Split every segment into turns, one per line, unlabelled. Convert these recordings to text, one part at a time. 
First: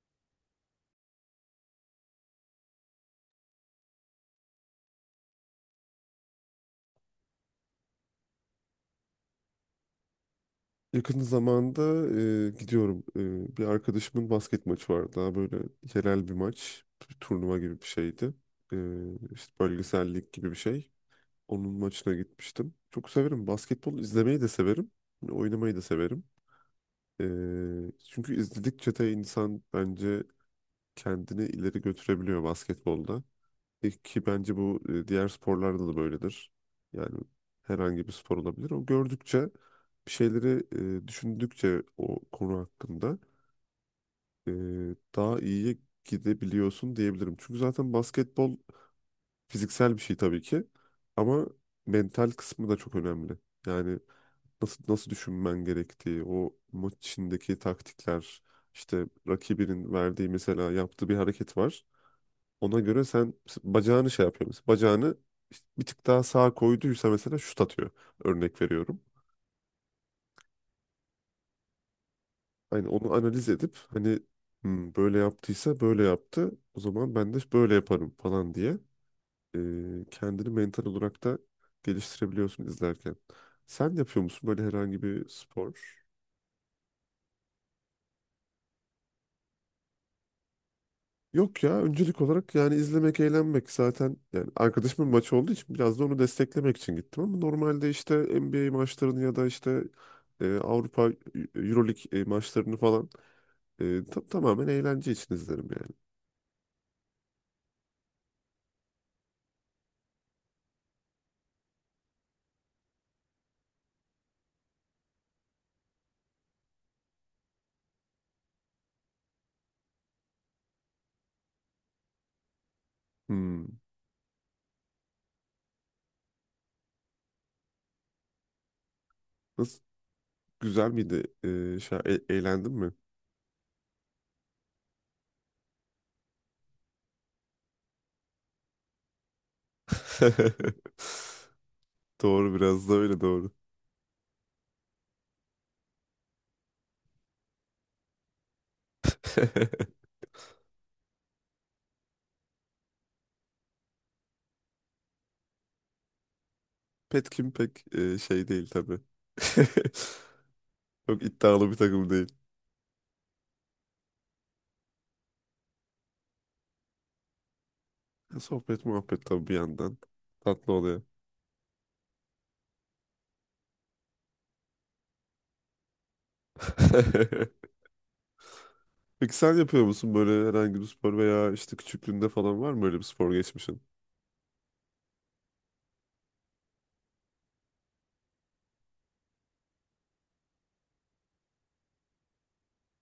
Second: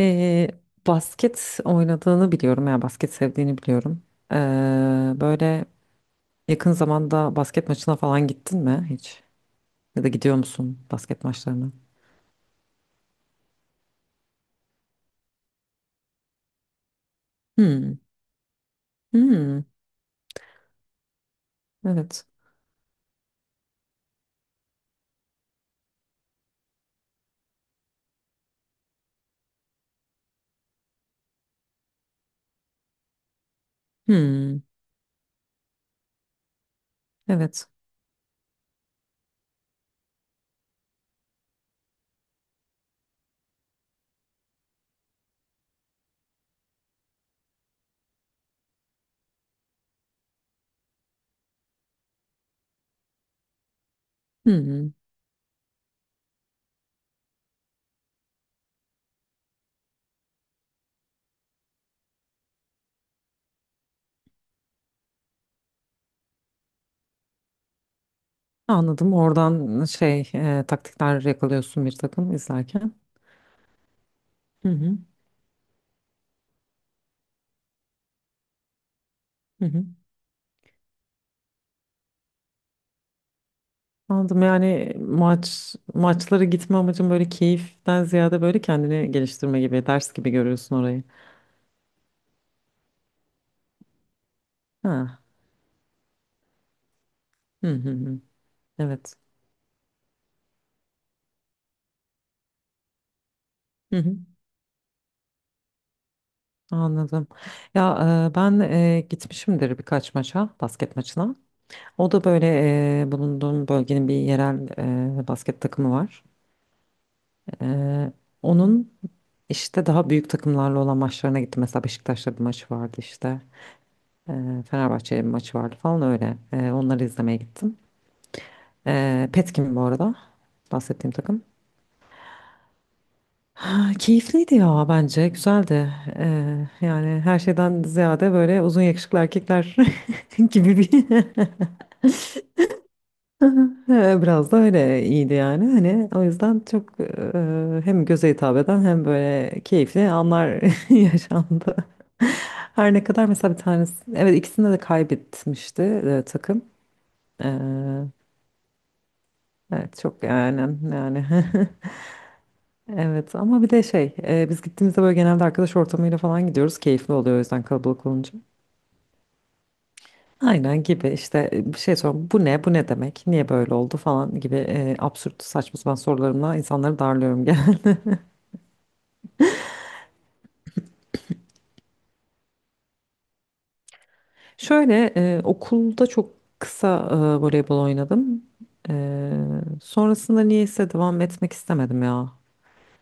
Ee, basket oynadığını biliyorum ya basket sevdiğini biliyorum. Böyle yakın zamanda basket maçına falan gittin mi hiç? Ya da gidiyor musun
Yakın
basket maçlarına?
zamanda gidiyorum. Bir arkadaşımın basket maçı vardı. Daha böyle yerel bir maç. Bir turnuva gibi bir
Hmm,
şeydi. E, işte
hmm,
bölgesel lig gibi bir şey. Onun maçına
evet.
gitmiştim. Çok severim. Basketbol izlemeyi de severim. Hani oynamayı da severim. E, Çünkü izledikçe de insan bence kendini ileri götürebiliyor basketbolda. Ki bence
Hmm,
bu diğer sporlarda da böyledir. Yani
evet.
herhangi bir spor olabilir. O gördükçe bir şeyleri düşündükçe o konu hakkında e, daha iyiye gidebiliyorsun diyebilirim. Çünkü zaten basketbol fiziksel bir şey tabii ki ama mental kısmı da çok önemli. Yani nasıl
Hmm.
nasıl düşünmen gerektiği, o maç içindeki taktikler, işte rakibinin verdiği, mesela yaptığı bir hareket var. Ona göre sen, bacağını şey yapıyor. Mesela bacağını işte bir tık daha sağa koyduysa mesela şut atıyor. Örnek veriyorum.
Anladım. Oradan şey taktikler yakalıyorsun bir takım
Hani
izlerken.
onu analiz edip hani,
Hı
"Hmm,
hı,
böyle yaptıysa böyle yaptı. O zaman ben de böyle yaparım," falan diye e,
hı hı.
kendini mental olarak da geliştirebiliyorsun izlerken. Sen yapıyor
Anladım.
musun böyle
Yani
herhangi bir spor?
maçlara gitme amacın böyle keyiften ziyade böyle kendini geliştirme gibi, ders gibi görüyorsun orayı.
Yok ya, öncelik olarak yani izlemek, eğlenmek. Zaten yani arkadaşımın
Ha.
maçı olduğu için biraz da onu desteklemek için gittim, ama
Hı
normalde
hı
işte
hı.
NBA
Evet.
maçlarını ya da işte Avrupa Euroleague maçlarını falan
Hı hı.
tamamen eğlence için izlerim yani.
Anladım. Ya ben gitmişimdir birkaç maça, basket maçına. O da böyle bulunduğum bölgenin bir yerel basket takımı var. E, Onun işte daha büyük takımlarla olan maçlarına gittim. Mesela Beşiktaş'la bir maçı vardı işte.
Hmm.
E, Fenerbahçe'yle bir maçı vardı falan öyle. Onları izlemeye gittim. E, Petkim
Nasıl,
bu arada
güzel
bahsettiğim
miydi?
takım.
Şey, eğlendin mi?
Ha, keyifliydi ya bence güzeldi. Yani her şeyden ziyade böyle uzun yakışıklı erkekler gibi bir
Doğru, biraz da öyle, doğru.
Biraz da öyle iyiydi yani hani o yüzden çok hem göze hitap eden hem böyle keyifli anlar yaşandı. Her ne kadar mesela bir tanesi evet ikisinde de kaybetmişti takım. Ee,
Petkim pek şey değil tabii.
evet çok yani,
Çok
yani
iddialı bir takım.
Evet ama bir de şey biz gittiğimizde böyle genelde arkadaş ortamıyla falan gidiyoruz keyifli oluyor o yüzden kalabalık olunca.
Sohbet muhabbet tabii bir yandan. Tatlı
Aynen
oluyor.
gibi işte bir şey sorun bu ne bu ne demek niye böyle oldu falan gibi absürt saçma sapan sorularımla insanları darlıyorum gene.
Peki sen yapıyor musun böyle herhangi bir spor, veya işte küçüklüğünde falan var mı öyle bir spor geçmişin?
Şöyle okulda çok kısa voleybol oynadım. E, Sonrasında niyeyse devam etmek istemedim ya.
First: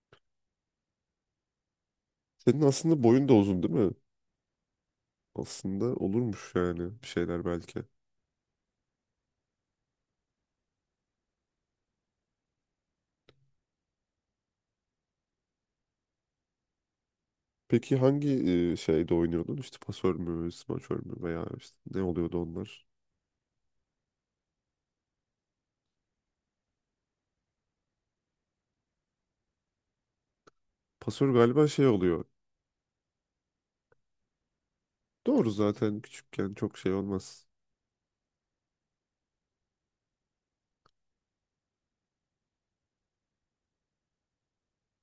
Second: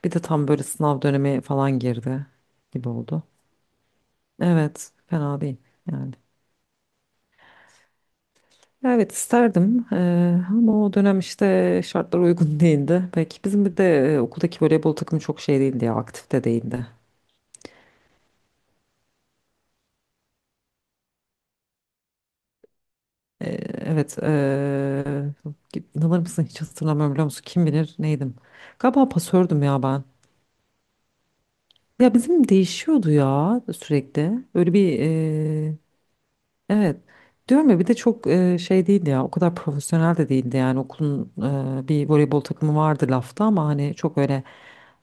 Bir de tam böyle sınav dönemi falan girdi
Senin
gibi
aslında
oldu.
boyun da uzun değil mi?
Evet fena değil
Aslında
yani.
olurmuş yani, bir şeyler belki.
Evet isterdim ama o dönem işte şartlar uygun değildi. Belki bizim bir de okuldaki voleybol takımı çok şey değildi ya aktif de değildi.
Peki hangi şeyde oynuyordun? İşte pasör mü, smaçör mü, veya işte ne oluyordu onlar?
Evet. İnanır mısın hiç hatırlamıyorum biliyor musun? Kim bilir neydim? Galiba pasördüm ya ben.
Pasör galiba şey
Ya
oluyor.
bizim değişiyordu ya sürekli. Öyle bir
Doğru, zaten küçükken çok şey
evet.
olmaz.
Diyorum ya bir de çok şey değildi ya. O kadar profesyonel de değildi yani. Okulun bir voleybol takımı vardı lafta ama hani çok öyle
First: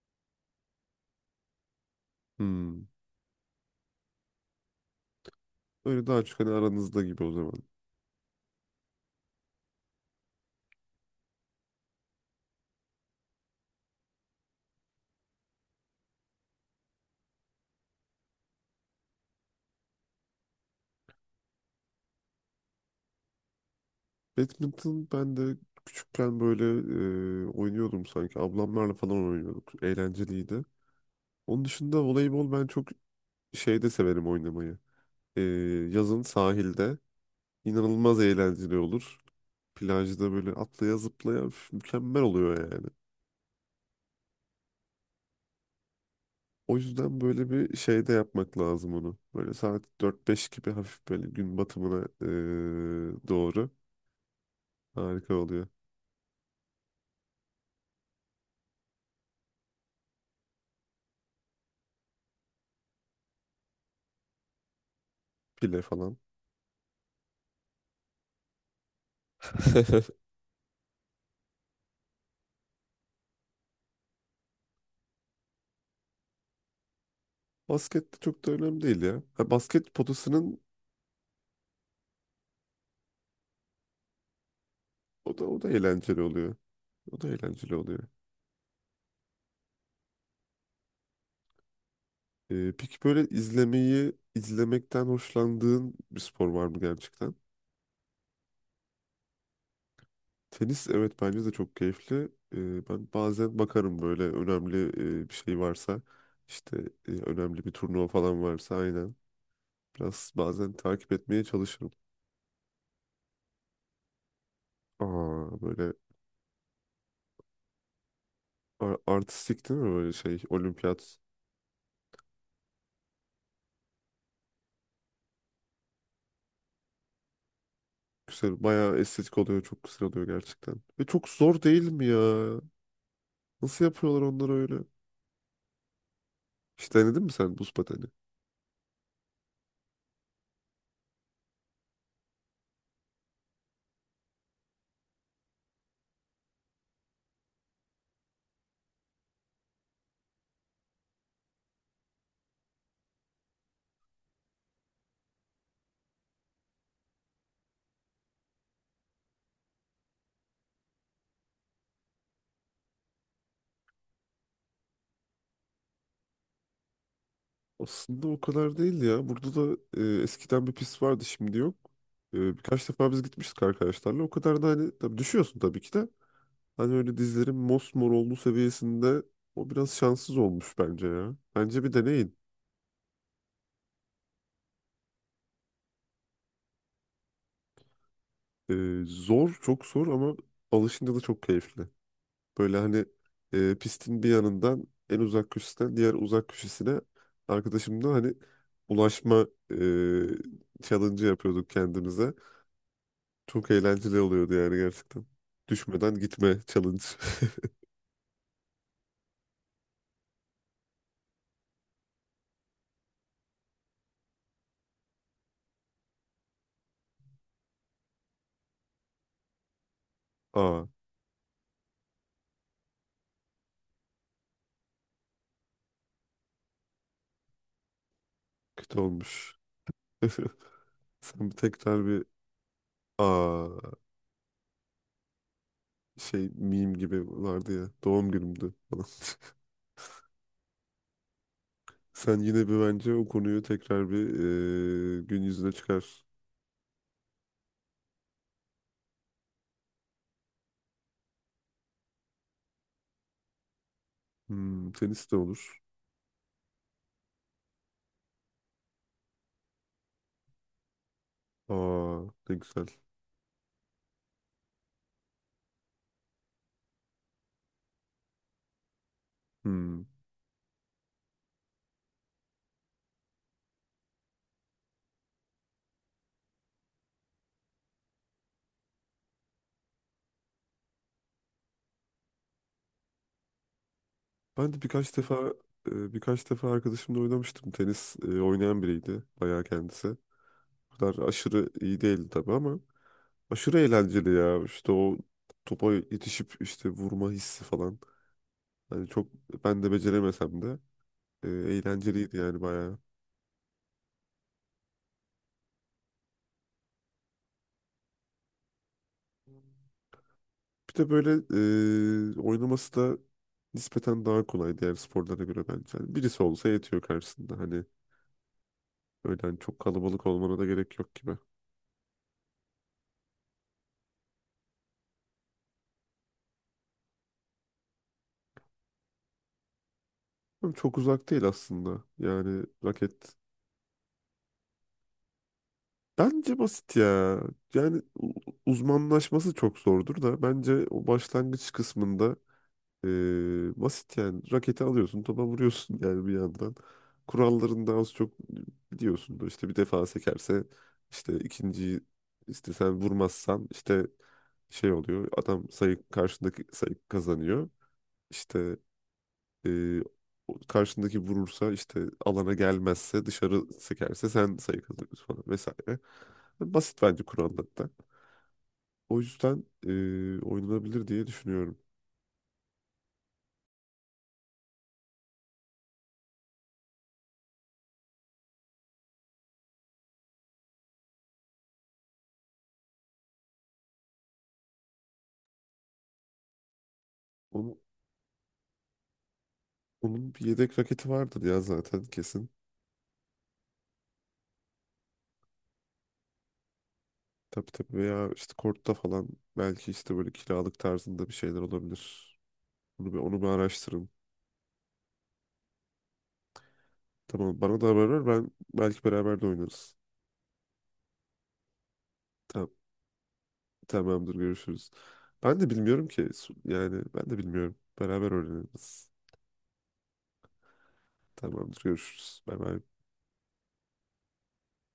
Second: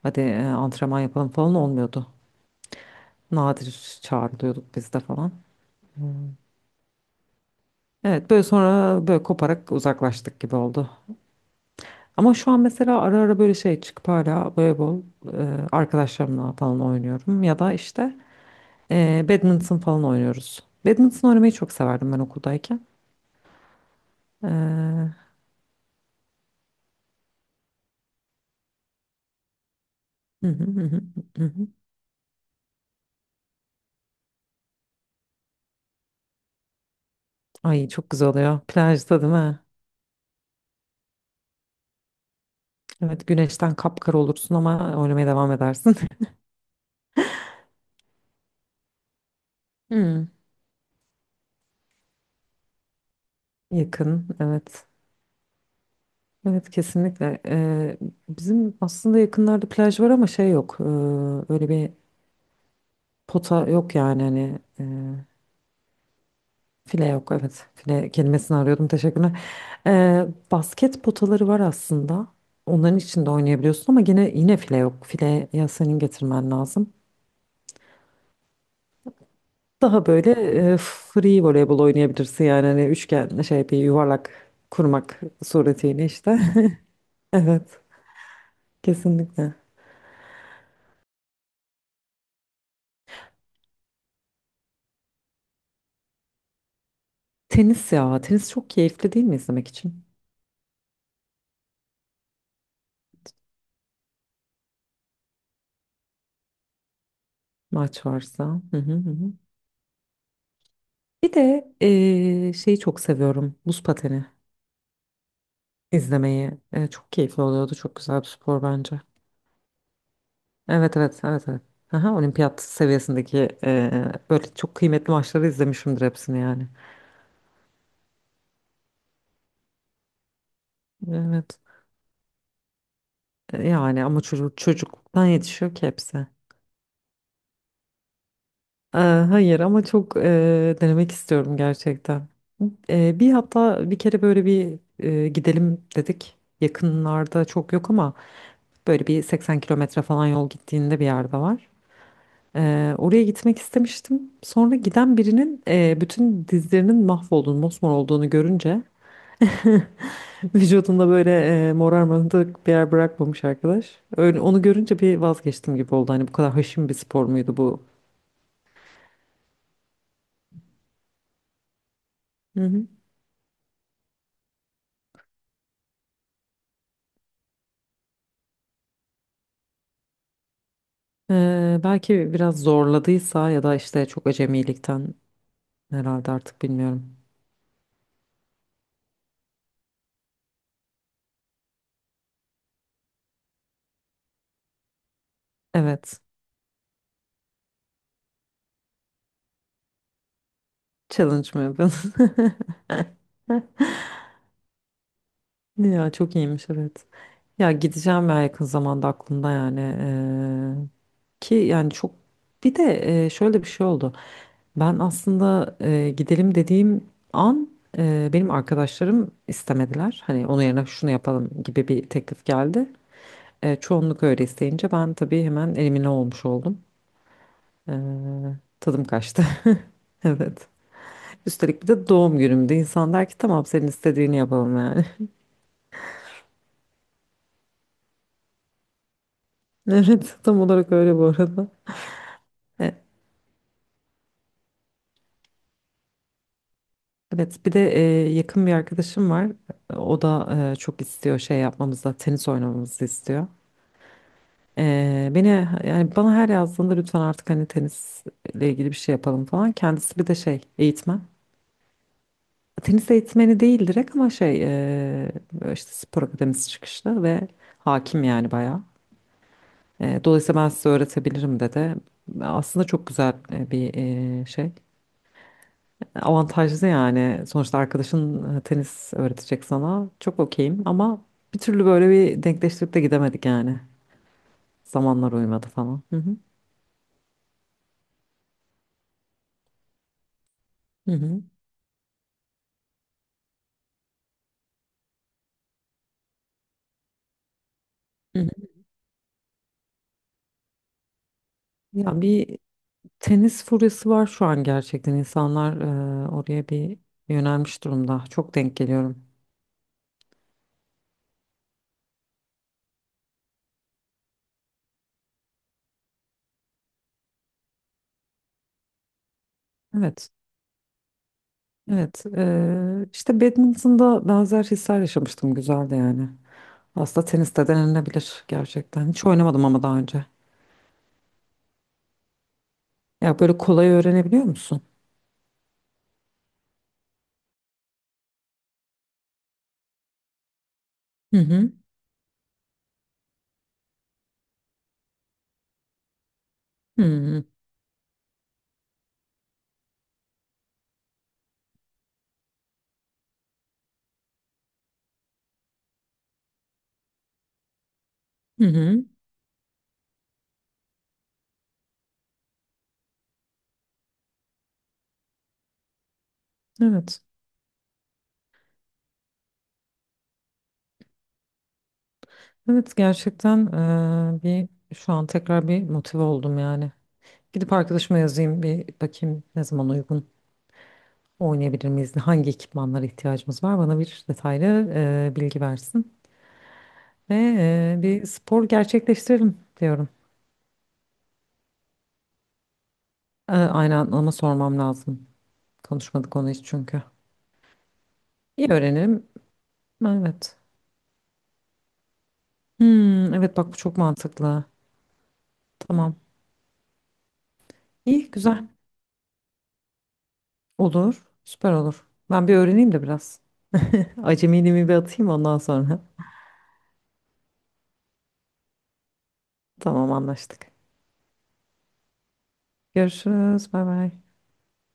hadi antrenman yapalım falan olmuyordu.
Hmm.
Nadir çağrılıyorduk biz de falan.
Öyle daha çok hani aranızda gibi o zaman.
Evet böyle sonra böyle koparak uzaklaştık gibi oldu. Ama şu an mesela ara ara böyle şey çıkıp hala voleybol e, arkadaşlarımla falan oynuyorum. Ya da işte badminton falan oynuyoruz. Badminton oynamayı çok severdim ben okuldayken.
Badminton
Hı
ben de küçükken böyle oynuyordum sanki. Ablamlarla falan oynuyorduk.
hı
Eğlenceliydi.
hı, hı hı
Onun
hı.
dışında voleybol ben çok şeyde severim oynamayı. E, Yazın sahilde
Ay çok
inanılmaz
güzel oluyor.
eğlenceli olur.
Plajda değil mi?
Plajda böyle atlaya zıplaya, üf, mükemmel oluyor yani.
Evet güneşten kapkara olursun ama oynamaya devam edersin.
O yüzden böyle bir şeyde yapmak lazım onu. Böyle saat
Hmm,
dört beş gibi hafif, böyle gün batımına doğru
yakın evet.
harika oluyor.
Evet kesinlikle. Bizim aslında yakınlarda plaj var ama şey yok. Öyle bir pota yok yani hani.
Pile falan.
File yok evet. File kelimesini arıyordum teşekkürler. Ee, Basket potaları var aslında. Onların içinde oynayabiliyorsun ama yine file yok. File ya senin getirmen lazım.
Basket de çok da önemli değil ya. Ha, basket
Daha böyle
potasının.
free voleybol oynayabilirsin yani hani üçgen şey bir yuvarlak kurmak
O da, o da
suretiyle
eğlenceli
işte.
oluyor. O da eğlenceli
Evet
oluyor.
kesinlikle.
Peki böyle izlemeyi, izlemekten hoşlandığın bir spor var mı gerçekten?
Tenis ya tenis çok keyifli değil mi izlemek için?
Tenis, evet, bence de çok keyifli. Ben bazen bakarım böyle önemli bir şey varsa, işte önemli bir
Maç
turnuva falan
varsa.
varsa,
Hı hı hı,
aynen
hı.
biraz bazen takip
Bir
etmeye
de
çalışırım.
şeyi çok seviyorum, buz pateni.
Aa böyle,
İzlemeyi, çok keyifli oluyordu. Çok güzel bir spor bence.
artistik değil mi böyle şey
Evet,
olimpiyat.
evet, evet, evet. Aha, olimpiyat seviyesindeki böyle çok kıymetli maçları izlemişimdir hepsini yani.
Güzel, bayağı estetik oluyor, çok güzel oluyor gerçekten. Ve çok
Evet.
zor değil mi ya? Nasıl
Yani
yapıyorlar
ama
onları öyle?
çocukluktan yetişiyor ki hepsi.
Hiç denedin mi sen buz pateni?
E, hayır ama çok denemek istiyorum gerçekten. E, bir Hatta bir kere böyle bir gidelim dedik. Yakınlarda çok yok ama böyle bir 80 kilometre falan yol gittiğinde bir yerde var. Oraya gitmek istemiştim. Sonra giden birinin bütün dizlerinin mahvolduğunu, mosmor olduğunu görünce vücudunda böyle morarmadık bir yer bırakmamış arkadaş. Öyle, onu görünce bir vazgeçtim gibi oldu. Hani bu kadar haşin bir spor muydu bu?
Aslında o kadar değil ya. Burada da eskiden bir pist vardı, şimdi yok.
Hı hı.
Birkaç defa biz gitmiştik arkadaşlarla. O kadar da, hani tabii düşüyorsun tabii ki de. Hani öyle dizlerin mosmor olduğu seviyesinde, o biraz şanssız olmuş bence ya. Bence bir
Belki
deneyin.
biraz zorladıysa ya da işte çok acemilikten herhalde artık bilmiyorum.
E, Zor, çok zor, ama alışınca da çok keyifli. Böyle hani pistin bir yanından, en uzak köşesinden diğer
Evet.
uzak köşesine arkadaşımla hani ulaşma challenge
Challenge mı
yapıyorduk
yapıyorsun?
kendimize. Çok eğlenceli oluyordu yani, gerçekten.
Ya
Düşmeden
çok
gitme
iyiymiş,
challenge.
evet. Ya gideceğim ya, yakın zamanda aklımda yani. Ki yani çok, bir de şöyle bir şey oldu. Ben aslında gidelim dediğim an benim arkadaşlarım istemediler. Hani onun yerine
Aa,
şunu yapalım gibi bir teklif geldi. Çoğunluk öyle isteyince ben tabii hemen elimine olmuş oldum. E,
kötü
Tadım kaçtı.
olmuş.
Evet.
Sen bir
Üstelik bir
tekrar
de
bir,
doğum günümde insan der ki
aa,
tamam senin istediğini yapalım yani.
şey, meme gibi vardı ya, doğum günümdü falan.
Evet tam olarak öyle bu arada.
Sen yine bir, bence o konuyu tekrar bir gün yüzüne çıkar.
Evet, bir de yakın bir arkadaşım var. O da çok istiyor şey yapmamızı, tenis oynamamızı istiyor.
Hmm, tenis de
Beni,
olur.
yani bana her yazdığında lütfen artık hani tenisle ilgili bir şey yapalım falan. Kendisi bir de şey, eğitmen.
Aa, ne güzel.
Tenis eğitmeni değil direkt ama şey böyle işte spor akademisi çıkışlı ve hakim yani bayağı.
Hmm.
Dolayısıyla ben size öğretebilirim dedi. Aslında çok güzel şey. Avantajlı yani. Sonuçta arkadaşın tenis öğretecek sana. Çok okeyim ama bir türlü böyle bir denkleştirip de gidemedik yani.
Ben de birkaç
Zamanlar
defa
uymadı falan.
eee,
Hı hı.
birkaç defa arkadaşımla oynamıştım. Tenis oynayan biriydi bayağı kendisi. O
Hı
kadar
hı.
aşırı iyi değildi tabii, ama aşırı eğlenceli ya. İşte o topa yetişip işte vurma hissi falan.
Hı hı.
Hani çok, ben de beceremesem de
Ya
eğlenceliydi
bir
yani bayağı.
tenis furyası var şu an gerçekten. İnsanlar oraya bir yönelmiş durumda. Çok denk geliyorum.
Bir de böyle oynaması da nispeten daha kolay diğer sporlara göre bence. Hani birisi olsa yetiyor karşısında. Hani öyle, hani çok kalabalık
Evet.
olmana da gerek yok gibi.
Evet. İşte badminton'da benzer hisler yaşamıştım. Güzeldi yani. Aslında tenis de denenebilir gerçekten. Hiç oynamadım ama daha önce.
Ama çok uzak değil aslında. Yani raket
Ya böyle kolay öğrenebiliyor musun?
bence basit ya. Yani, uzmanlaşması çok zordur da, bence o
Hı
başlangıç
hı.
kısmında basit yani. Raketi alıyorsun, topa vuruyorsun yani bir yandan.
Hmm,
Kurallarını da az çok biliyorsundur. İşte bir defa sekerse, işte ikinciyi işte sen vurmazsan, işte şey oluyor. Adam sayı, karşındaki sayı kazanıyor.
hı
İşte
hı.
e, o, karşındaki vurursa, işte alana gelmezse, dışarı sekerse, sen sayı kazanıyorsun falan vesaire. Basit
Evet.
bence kurallar da. O yüzden oynanabilir diye düşünüyorum.
Evet gerçekten eee, bir şu an tekrar bir motive oldum yani. Gidip arkadaşıma yazayım bir bakayım ne zaman uygun oynayabilir miyiz? Hangi ekipmanlara ihtiyacımız var? Bana bir detaylı bilgi versin. Ve
Onu
bir spor gerçekleştirelim diyorum.
Onun bir yedek raketi vardır ya zaten, kesin.
Aynen ama sormam lazım. Konuşmadık onu hiç çünkü.
Tabii tabii, veya işte
İyi
kort'ta falan
öğrenirim.
belki işte böyle
Evet.
kiralık tarzında bir şeyler olabilir. Bunu bir,
Hmm,
onu bir
evet bak bu çok
araştırın.
mantıklı. Tamam.
Tamam, bana da haber ver,
İyi
ben
güzel.
belki beraber de oynarız.
Olur. Süper olur. Ben bir
Tamam,
öğreneyim de biraz.
tamamdır,
Acemiliğimi
görüşürüz.
bir atayım ondan
Ben de
sonra.
bilmiyorum ki, yani ben de bilmiyorum. Beraber öğreniriz.
Tamam anlaştık.
Tamamdır, görüşürüz. Bay bay.
Görüşürüz. Bay bay.